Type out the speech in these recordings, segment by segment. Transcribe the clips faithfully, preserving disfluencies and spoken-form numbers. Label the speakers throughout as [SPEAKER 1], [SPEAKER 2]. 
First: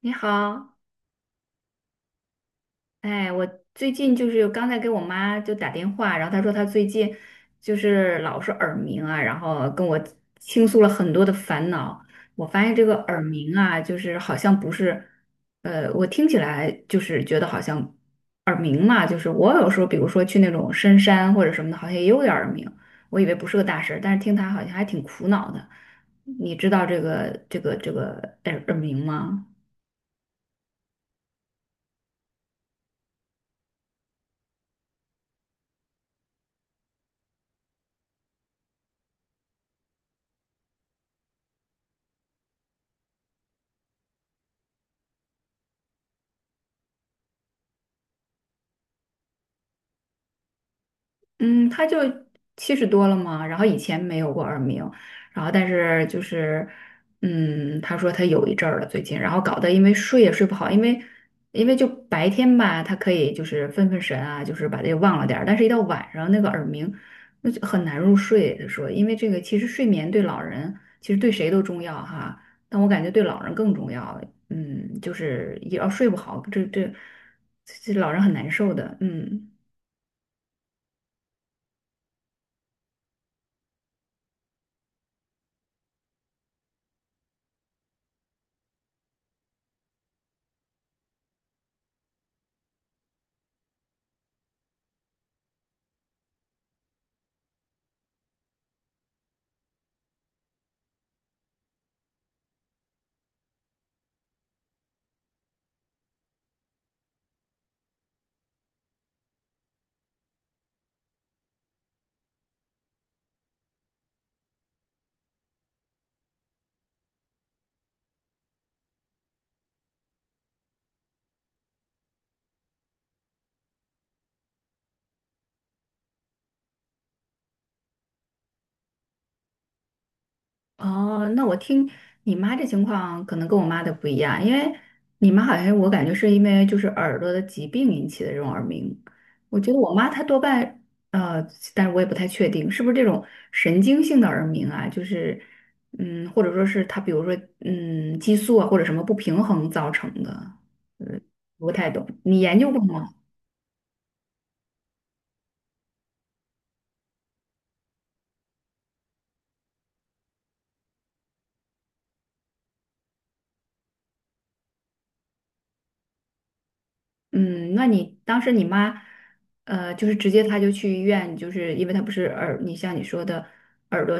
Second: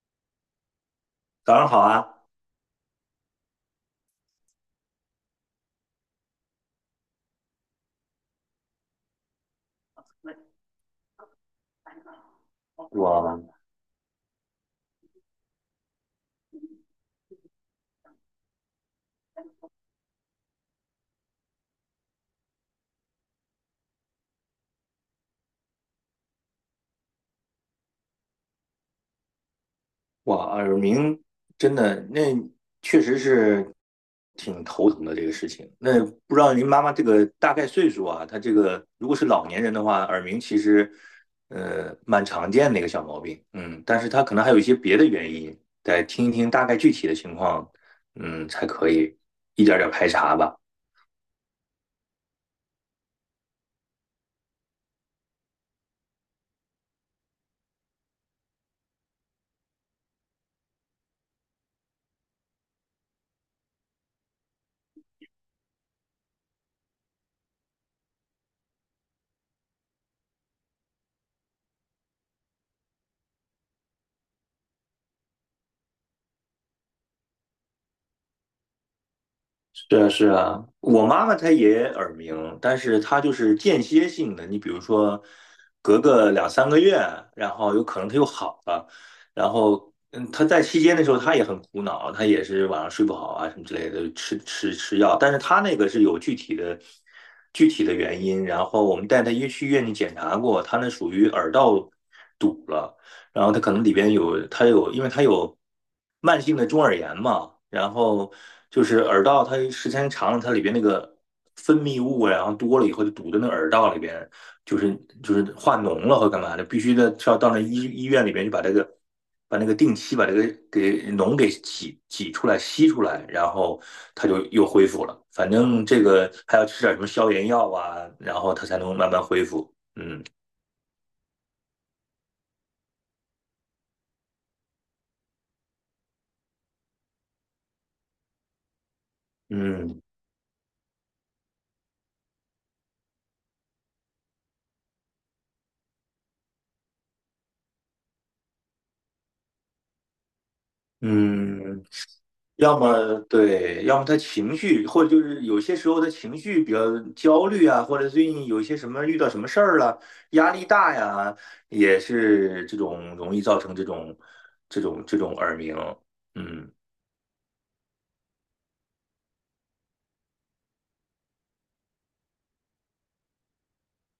[SPEAKER 1] 你好，哎，我最近就是刚才给我妈就打电话，然后她说她最近就是老是耳鸣啊，然后跟我倾诉了很多的烦恼。我发现这个耳
[SPEAKER 2] 哇
[SPEAKER 1] 鸣啊，就是好像不是，呃，我听起来就是觉得好像耳鸣嘛，就是我有时候比如说去那种深山或者什么的，好像也有点耳鸣，我以为不是个大事儿，但是听她好像还挺苦恼的。你知道这个这个这个耳耳鸣吗？
[SPEAKER 2] 哇，耳鸣真的那确实是挺头疼的这个事情。那不知道您妈妈这个大概岁数啊？她这个如果是老年人的话，耳鸣其实呃蛮常见的一个小毛病。嗯，但是她可能还有一些别的原因，得听一听大概具体的情况，嗯，才可以一点儿点儿排查吧。
[SPEAKER 1] 嗯，他就七十多了嘛，然后以前没有过耳鸣，然后但是就是，嗯，他说他有一阵儿了最近，然后搞得因为睡也睡不好，因为因为就白天吧，他可以就是分分神啊，就是把这个忘了点儿，但是一到晚上那个耳鸣，那就很难入睡。他说，因为这个其实睡眠对老人其实对谁都重要哈，但我感觉对老人更重要。嗯，就是也要睡不好，这这这老人很难受的，嗯。
[SPEAKER 2] 是啊，是啊，我妈妈她也耳鸣，但是她就是间歇性的。你比如说，隔个两三个月，然后有可能她又好了，然后嗯，她在期间的时候，她也很苦恼，她也是晚上睡不好啊什么之类的，吃吃吃药。但是她那个是有具体的具体的原因，然后我们带她去医院里检查过，她那属于耳道堵了。然后它可能里边有它有，因为它有慢性的中耳炎嘛，然后就是耳道它时间长了，它里边那个分泌物啊然后多了以后就堵在那耳道里边，就是就是化脓了或干嘛的，必须得要到那医医院里边去把这个把那个定期把这个给脓给挤挤出来吸出来，然后它就又恢复了。反正这个还要吃点什么消炎药啊，然后它才能慢慢恢复。嗯
[SPEAKER 1] 哦，那我听你妈这情况可能跟我妈的不一样，因为你妈好像我感觉是因为就是耳朵的疾病引起的这种耳鸣，我觉得我
[SPEAKER 2] 嗯
[SPEAKER 1] 妈她多半呃，但是我也不太确定是不是这种神经性的耳鸣啊，就是嗯，或者说是她比如说嗯激素啊或者什么不平衡造成的，嗯，不
[SPEAKER 2] 嗯。
[SPEAKER 1] 太懂，你研究
[SPEAKER 2] 要
[SPEAKER 1] 过吗？
[SPEAKER 2] 么对，要么他情绪，或者就是有些时候他情绪比较焦虑啊，或者最近有一些什么遇到什么事儿了，压力大呀，也是这种容易造成这种这种这种耳鸣。嗯
[SPEAKER 1] 嗯，那你当时你妈，呃，就是直接她就去医院，就是因为她不是耳，你像你说的耳朵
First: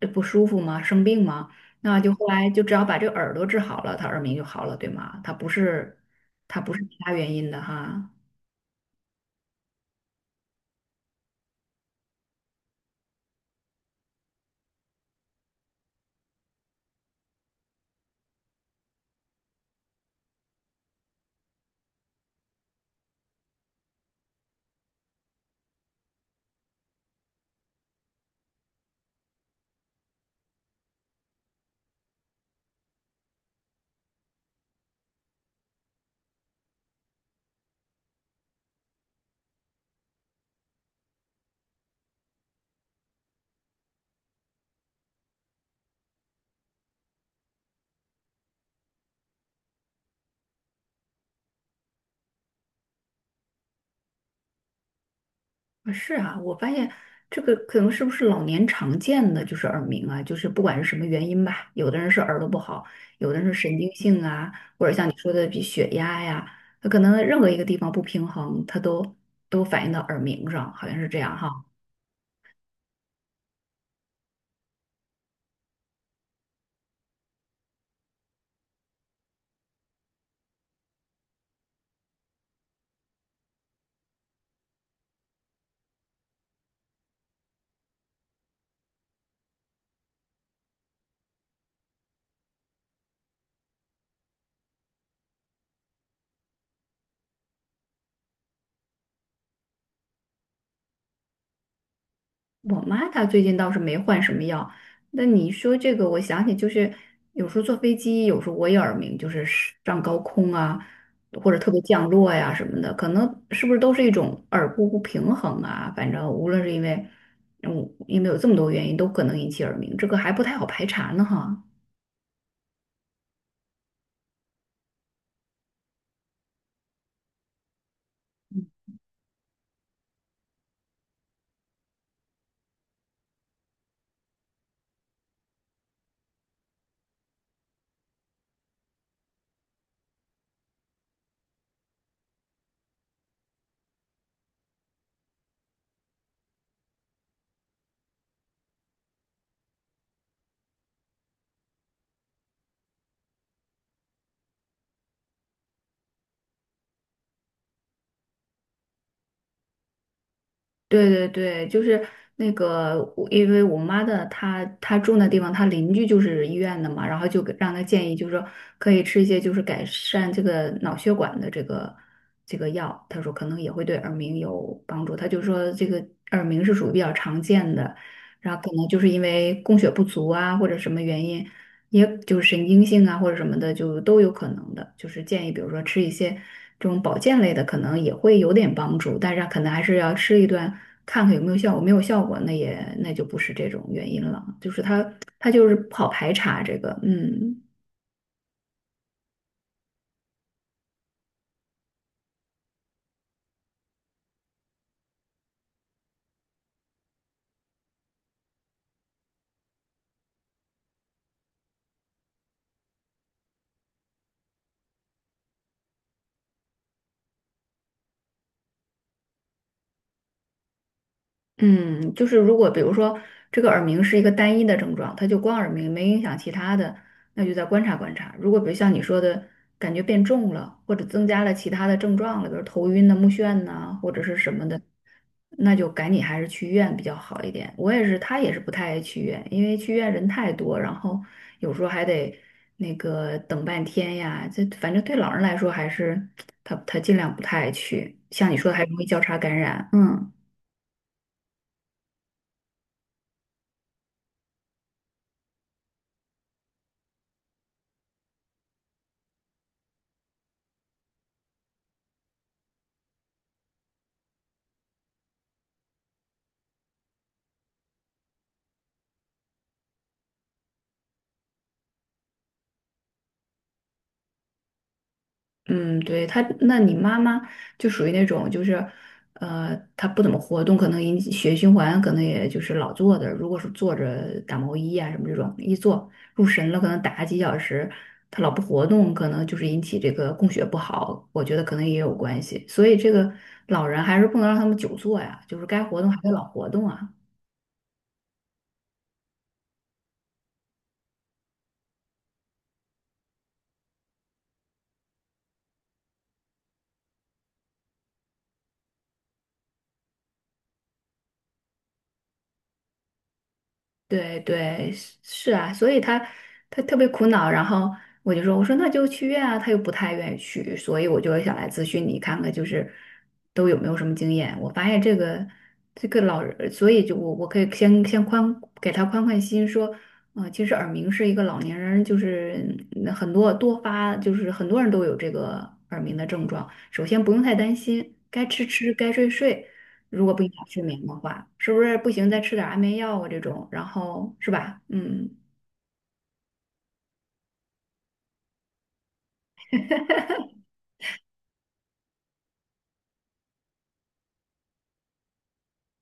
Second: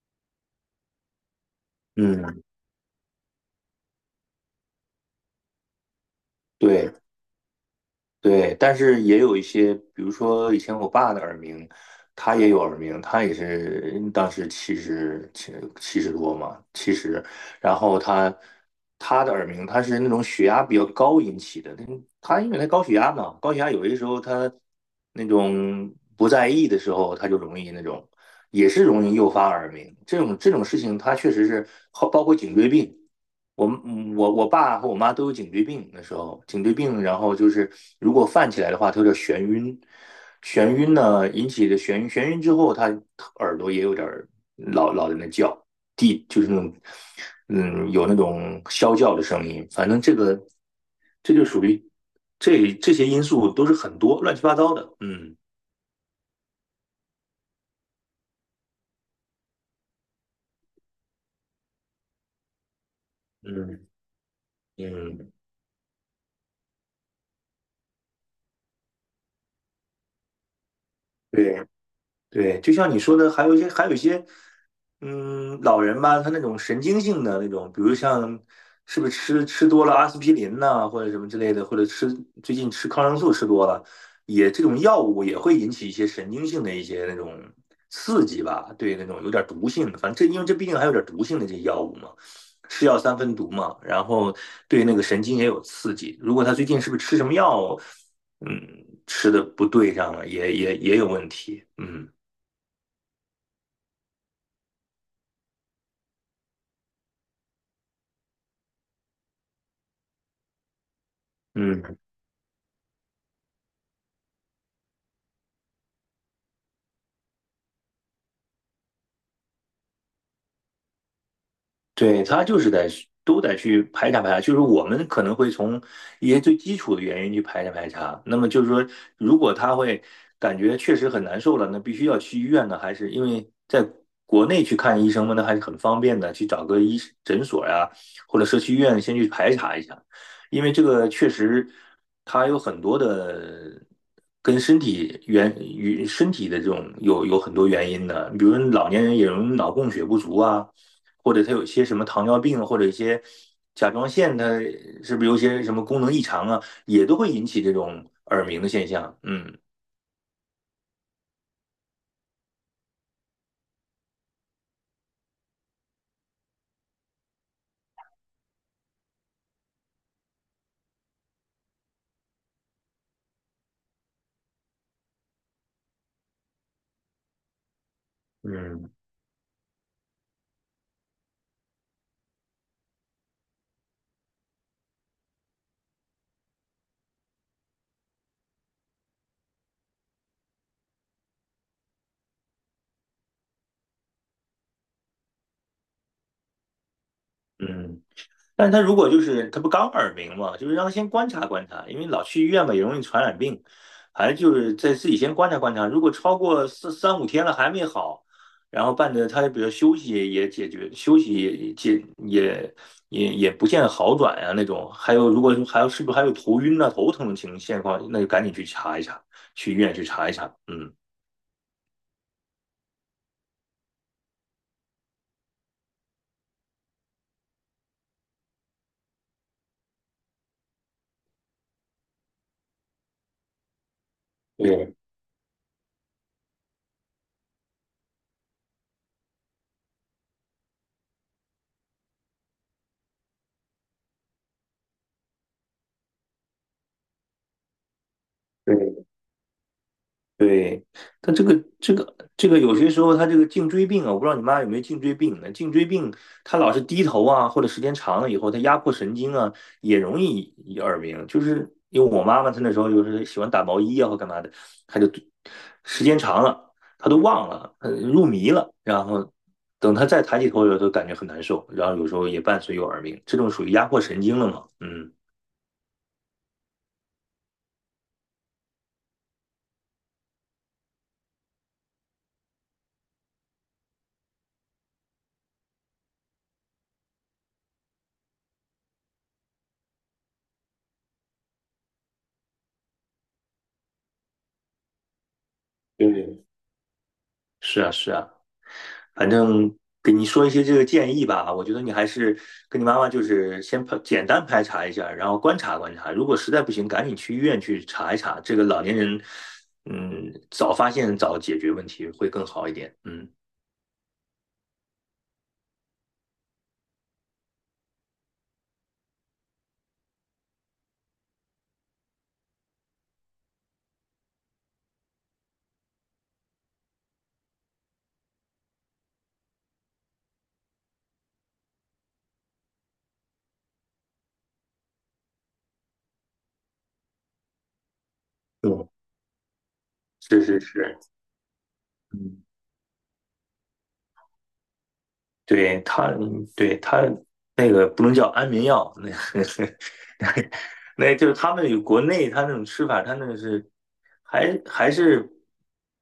[SPEAKER 1] 呃不舒服吗？生病吗？那就后
[SPEAKER 2] 嗯，
[SPEAKER 1] 来就只要把这个耳朵治好了，她耳鸣就好了，对吗？她不是，她不是其
[SPEAKER 2] 对。
[SPEAKER 1] 他原因的哈。
[SPEAKER 2] 对，但是也有一些，比如说以前我爸的耳鸣，他也有耳鸣，他也是当时七十七七十多嘛，七十，然后他他的耳鸣，他是那种血压比较高引起的，他他因为他高血压嘛，高血压有些时候他那种不在意的时候，他就容易那种也是容易诱发耳鸣，这种这种事情，他确实是包括颈椎病。我嗯我我爸和我妈都有颈椎病，那时候颈椎病，然后就是如果犯起来的话，它有点眩晕，眩晕呢引起的眩晕，眩晕之后，他耳朵也有点老老在那叫，地就是那种嗯有那种啸叫的声音，反正这个这就属于这这些因素都是很多乱七八糟的，嗯
[SPEAKER 1] 啊是啊，我发现这个可能是不是老年常见的就是耳鸣啊，就是不管是什么原因吧，有的人是耳朵不好，有的人是神
[SPEAKER 2] 嗯
[SPEAKER 1] 经性啊，或者像你
[SPEAKER 2] 嗯，
[SPEAKER 1] 说的比血压呀，他可能任何一个地方不平衡，他都都反映到耳鸣上，好像是这样哈。
[SPEAKER 2] 对，对，就像你说的，还有一些，还有一些，嗯，老人吧，他那种神经性的那种，比如像是不是吃吃多了阿司匹林呐、或者什么之类的，或者吃最近吃抗生素吃多了，也这种药物也会引起一些神经性的一些那种刺激吧，对，那种有点毒性的，反正这因为这毕竟还有点毒性的这些药物嘛，是药三分毒嘛，然后对那个神经也有刺激，如果他最近是不是吃什么药，嗯，吃的不对上了，也也也有问题，嗯。
[SPEAKER 1] 我妈她最近倒是没换什么药。那你说这个，我想起就是有时候坐飞机，有时候我也耳鸣，就是上高空啊，或者特别
[SPEAKER 2] 嗯，
[SPEAKER 1] 降落呀、什么的，可能是不是都是一种耳部不平衡啊？反正无论是因为，嗯，因为有这么多原因，都可能引起耳鸣，这个还不太好排查呢哈。
[SPEAKER 2] 对，他就是在都得去排查排查，就是我们可能会从一些最基础的原因去排查排查。那么就是说，如果他会感觉确实很难受了，那必须要去医院呢，还是因为在国内去看医生嘛，那还是很方便的，去找个医诊所呀、或者社区医院先去排查一下，因为这个确实它有很多的跟身体原与身体的这种有有很多原因的，比如老年人也容易脑供血不足啊。或者他有些什么糖尿病，或者一些甲状腺，的是不是有些什么功能异常啊，也都会引起这种耳鸣的现象。嗯
[SPEAKER 1] 对对对，就是那个我，因为我妈的她她住那地方，她邻居就是医院的嘛，然后就给让她建议，就是说可以吃一些就是改善这个脑血管的这个这个药，她说可能也会对耳鸣有帮助。她就说这个耳鸣是属于比较常见的，然后可能
[SPEAKER 2] 嗯
[SPEAKER 1] 就是因为供血不足啊或者什么原因，也就是神经性啊或者什么的，就都有可能的。就是建议，比如说吃一些这种保健类的，可能也会有点帮助，但是可能还是要吃一段，看看有没有效果。没有效果，那也那就不是这种原因了，就是它它就是不好排查这个，嗯。
[SPEAKER 2] 嗯。但是他如果就是他不刚耳鸣嘛，就是让他先观察观察，因为老去医院嘛也容易传染病，反正就是在自己先观察观察。如果超过四三五天了还没好，然后伴着他比如休息也解决，休息也解也也也不见好转呀、那种，还有如果还有是不是还有头晕啊头疼的情况，那就赶紧去查一查，去医院去查一查。嗯，
[SPEAKER 1] 嗯，就是如果比如说这个耳鸣是一个单一的症状，它就光耳鸣没影响其他的，那就再观察观察。如果比如像你说的，感觉变重了，或者增加了其他的症状了，比如头晕呐、目眩呐、或者是什么的，
[SPEAKER 2] 对
[SPEAKER 1] 那就赶紧还是去医院比较好一点。我也是，他也是不太爱去医院，因为去医院人太多，然后有时候还得那个等半天呀。这反正对老人来说，还是他他尽量不太爱去。像你说的，还容
[SPEAKER 2] 对，
[SPEAKER 1] 易交叉感染，嗯。
[SPEAKER 2] 对，但这个这个这个有些时候他这个颈椎病啊，我不知道你妈有没有颈椎病呢？颈椎病他老是低头啊，或者时间长了以后，他压迫神经啊，也容易耳鸣。就是因为我妈妈她那时候就是喜欢打毛衣啊或干嘛的，她就时间长了，她都忘了，呃入迷了，然后等她再抬起头的时候，都感觉很难受，然后有时候也伴随有耳鸣，这种属于压迫神经了嘛？嗯，
[SPEAKER 1] 嗯，对，他，那你妈妈就属于那种，就是，呃，她不怎么活动，可能引起血液循环，可能也就是老坐着。如果是坐着打毛衣啊什么这种，一坐入神了，可能打几小时，她老不活动，可能就是引起这个供血不好，我觉得可能也有关系。所以这个老人还是不能让他们久坐呀，就是该活动还得老
[SPEAKER 2] 对。
[SPEAKER 1] 活动啊。
[SPEAKER 2] 是啊，是啊。反正给你说一些这个建议吧，我觉得你还是跟你妈妈就是先排简单排查一下，然后观察观察，如果实在不行，赶紧去医院去查一查。这个老年人，嗯，早发现早解决问题会更好一点。嗯，
[SPEAKER 1] 对对，是是啊，所以他他特别苦恼，然后我就说，我说那就去医院啊，他又不太愿意去，所以我就想来咨询你看看，就是都有没有什么经验。我发现这个这个老人，所以就我我可以先先宽给他宽宽心，说，呃，其实耳鸣是一个老年人，就是嗯很多多发，就是很多人都有这个耳鸣的症状。首先不用太担心，该吃
[SPEAKER 2] 对，
[SPEAKER 1] 吃，该睡睡。如果
[SPEAKER 2] 是
[SPEAKER 1] 不影
[SPEAKER 2] 是
[SPEAKER 1] 响睡
[SPEAKER 2] 是，
[SPEAKER 1] 眠的话，是不是不行再
[SPEAKER 2] 嗯，
[SPEAKER 1] 吃点安眠药啊这种？然后是吧？嗯，
[SPEAKER 2] 对他，对他那个不能叫安眠药，那个 那就是他们有国内他那种吃法，他那个是还还是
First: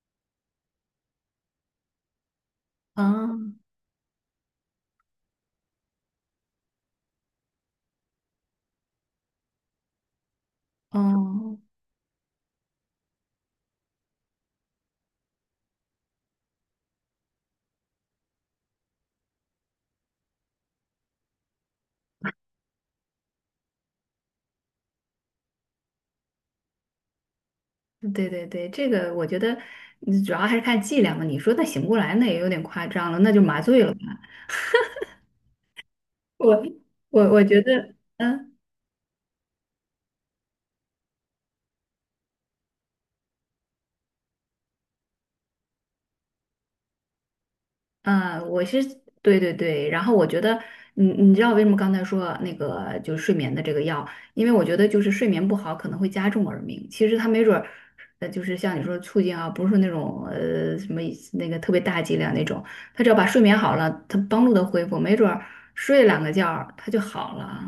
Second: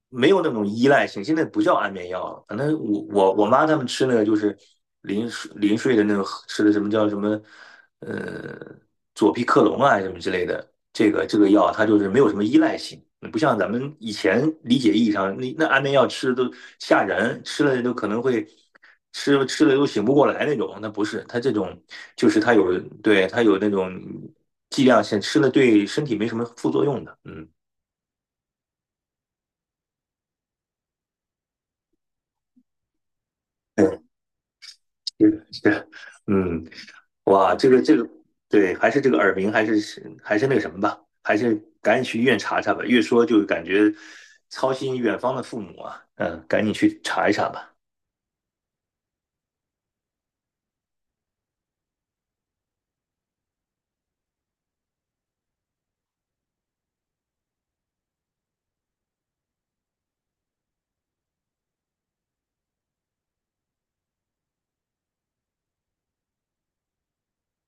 [SPEAKER 2] 没有那种依赖性，现在不叫安眠药了。反正我我我
[SPEAKER 1] 啊，
[SPEAKER 2] 妈他们吃那个就是临睡临睡的那种，吃的什么叫什么呃左匹克隆啊什么之类的，这个这个
[SPEAKER 1] 哦，
[SPEAKER 2] 药它就是没有什么依赖性，不像咱们以前理解意义上，那那安眠药吃都吓人，吃了都可能会吃吃了都醒不过来那种，那不是，它这种就是它有对它有那种剂量性，吃了对身体没什么副作用的，嗯，
[SPEAKER 1] 对对对，这个我觉得嗯主要还是看剂量嘛。你说那醒不过来，那也有点夸张了，那就麻醉了吧？
[SPEAKER 2] 对，是的是的，
[SPEAKER 1] 我
[SPEAKER 2] 嗯。
[SPEAKER 1] 我我
[SPEAKER 2] 哇，
[SPEAKER 1] 觉
[SPEAKER 2] 这个
[SPEAKER 1] 得。
[SPEAKER 2] 这个，
[SPEAKER 1] 嗯。
[SPEAKER 2] 对，还是这个耳鸣，还是还是那个什么吧，还是赶紧去医院查查吧。越说就感觉操心远方的父母啊，嗯，赶紧去查一查吧。
[SPEAKER 1] 嗯，我是对对对，然后我觉得，你你知道为什么刚才说那个就是睡眠的这个药？因为我觉得就是睡眠不好可能会加重耳鸣，其实它没准儿，呃，就是像你说促进啊，不是说那种呃什么那个特别大剂量那种，它只要把睡眠好了，它帮助它恢复，没准儿睡两个觉儿它就好了。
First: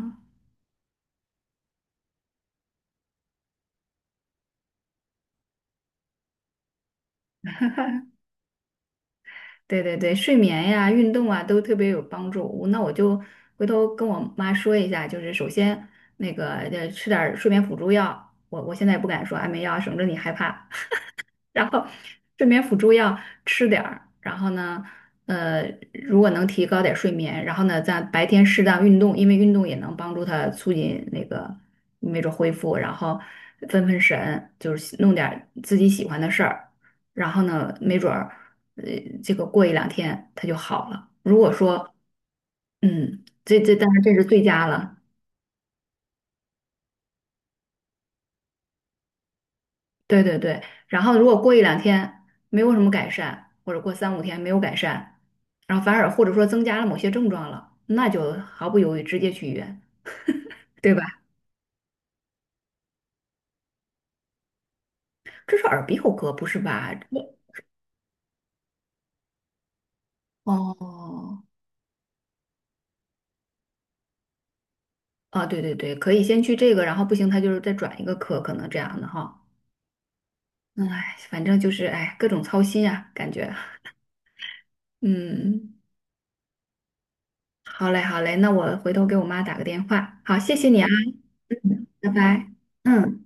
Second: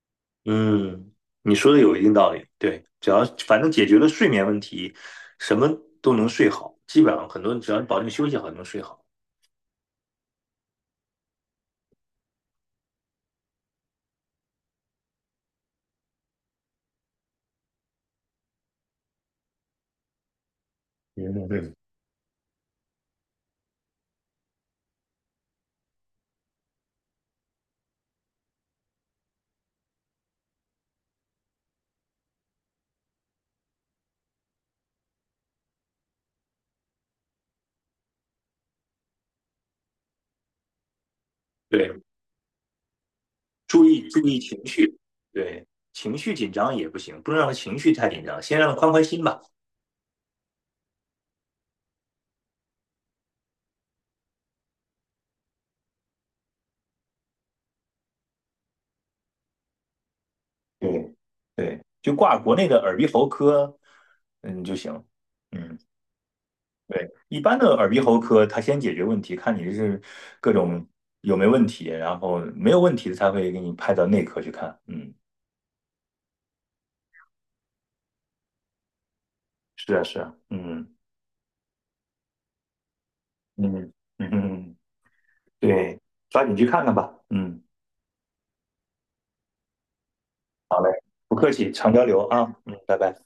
[SPEAKER 2] 嗯，你说的有一定道理，对，只要反正解决了睡眠问题，什么都能睡好，基本上很多人只要你保证休息好，就能睡好。
[SPEAKER 1] 对对对，睡眠呀、运动啊都特别有帮助。我那我就回头跟我妈说一下，就是首先那个呃吃点儿睡眠辅助药，我我现在不敢说安眠药，省着你害怕。
[SPEAKER 2] 嗯
[SPEAKER 1] 然
[SPEAKER 2] 对，
[SPEAKER 1] 后睡眠辅助药吃点儿，然后呢，呃，如果能提高点睡眠，然后呢，在白天适当运动，因为运动也能帮助他促进那个没准恢复，然后分分神，就是弄点儿自己喜欢的事儿，然后呢，没准儿，呃，这个过一两天他就好了。如果说，
[SPEAKER 2] 对，
[SPEAKER 1] 嗯，这这
[SPEAKER 2] 注
[SPEAKER 1] 当然
[SPEAKER 2] 意
[SPEAKER 1] 这
[SPEAKER 2] 注
[SPEAKER 1] 是
[SPEAKER 2] 意
[SPEAKER 1] 最
[SPEAKER 2] 情
[SPEAKER 1] 佳
[SPEAKER 2] 绪，
[SPEAKER 1] 了。
[SPEAKER 2] 对，情绪紧张也不行，不能让他情绪太紧张，先让他宽宽心吧。
[SPEAKER 1] 对对对，然后如果过一两天没有什么改善，或者过三五天没有改善，然后反而或者说增加了某些症状了，那就毫不犹豫直接去医院，对吧？
[SPEAKER 2] 对对，就挂国内的耳鼻喉科，嗯就行。
[SPEAKER 1] 这是
[SPEAKER 2] 嗯，
[SPEAKER 1] 耳鼻喉科，不是吧？这
[SPEAKER 2] 对，一般的耳鼻喉科，他先解决问题，看你是各种有
[SPEAKER 1] 哦，
[SPEAKER 2] 没有问题，然后没有问题的才会给你派到内科去看。嗯，
[SPEAKER 1] 啊，对对对，可以先去这个，然后不行，他就是再转一个科，可能这样的哈。
[SPEAKER 2] 是啊，是啊，
[SPEAKER 1] 嗯
[SPEAKER 2] 嗯
[SPEAKER 1] 哎，反正就是哎，各种操心啊，感觉。
[SPEAKER 2] 嗯嗯，
[SPEAKER 1] 嗯，
[SPEAKER 2] 对，抓紧去看看吧。嗯，
[SPEAKER 1] 好嘞好嘞，那我回头给我妈打个电话。好，谢谢你啊，
[SPEAKER 2] 不客气，常交
[SPEAKER 1] 拜
[SPEAKER 2] 流
[SPEAKER 1] 拜。
[SPEAKER 2] 啊。嗯，拜拜。
[SPEAKER 1] 嗯。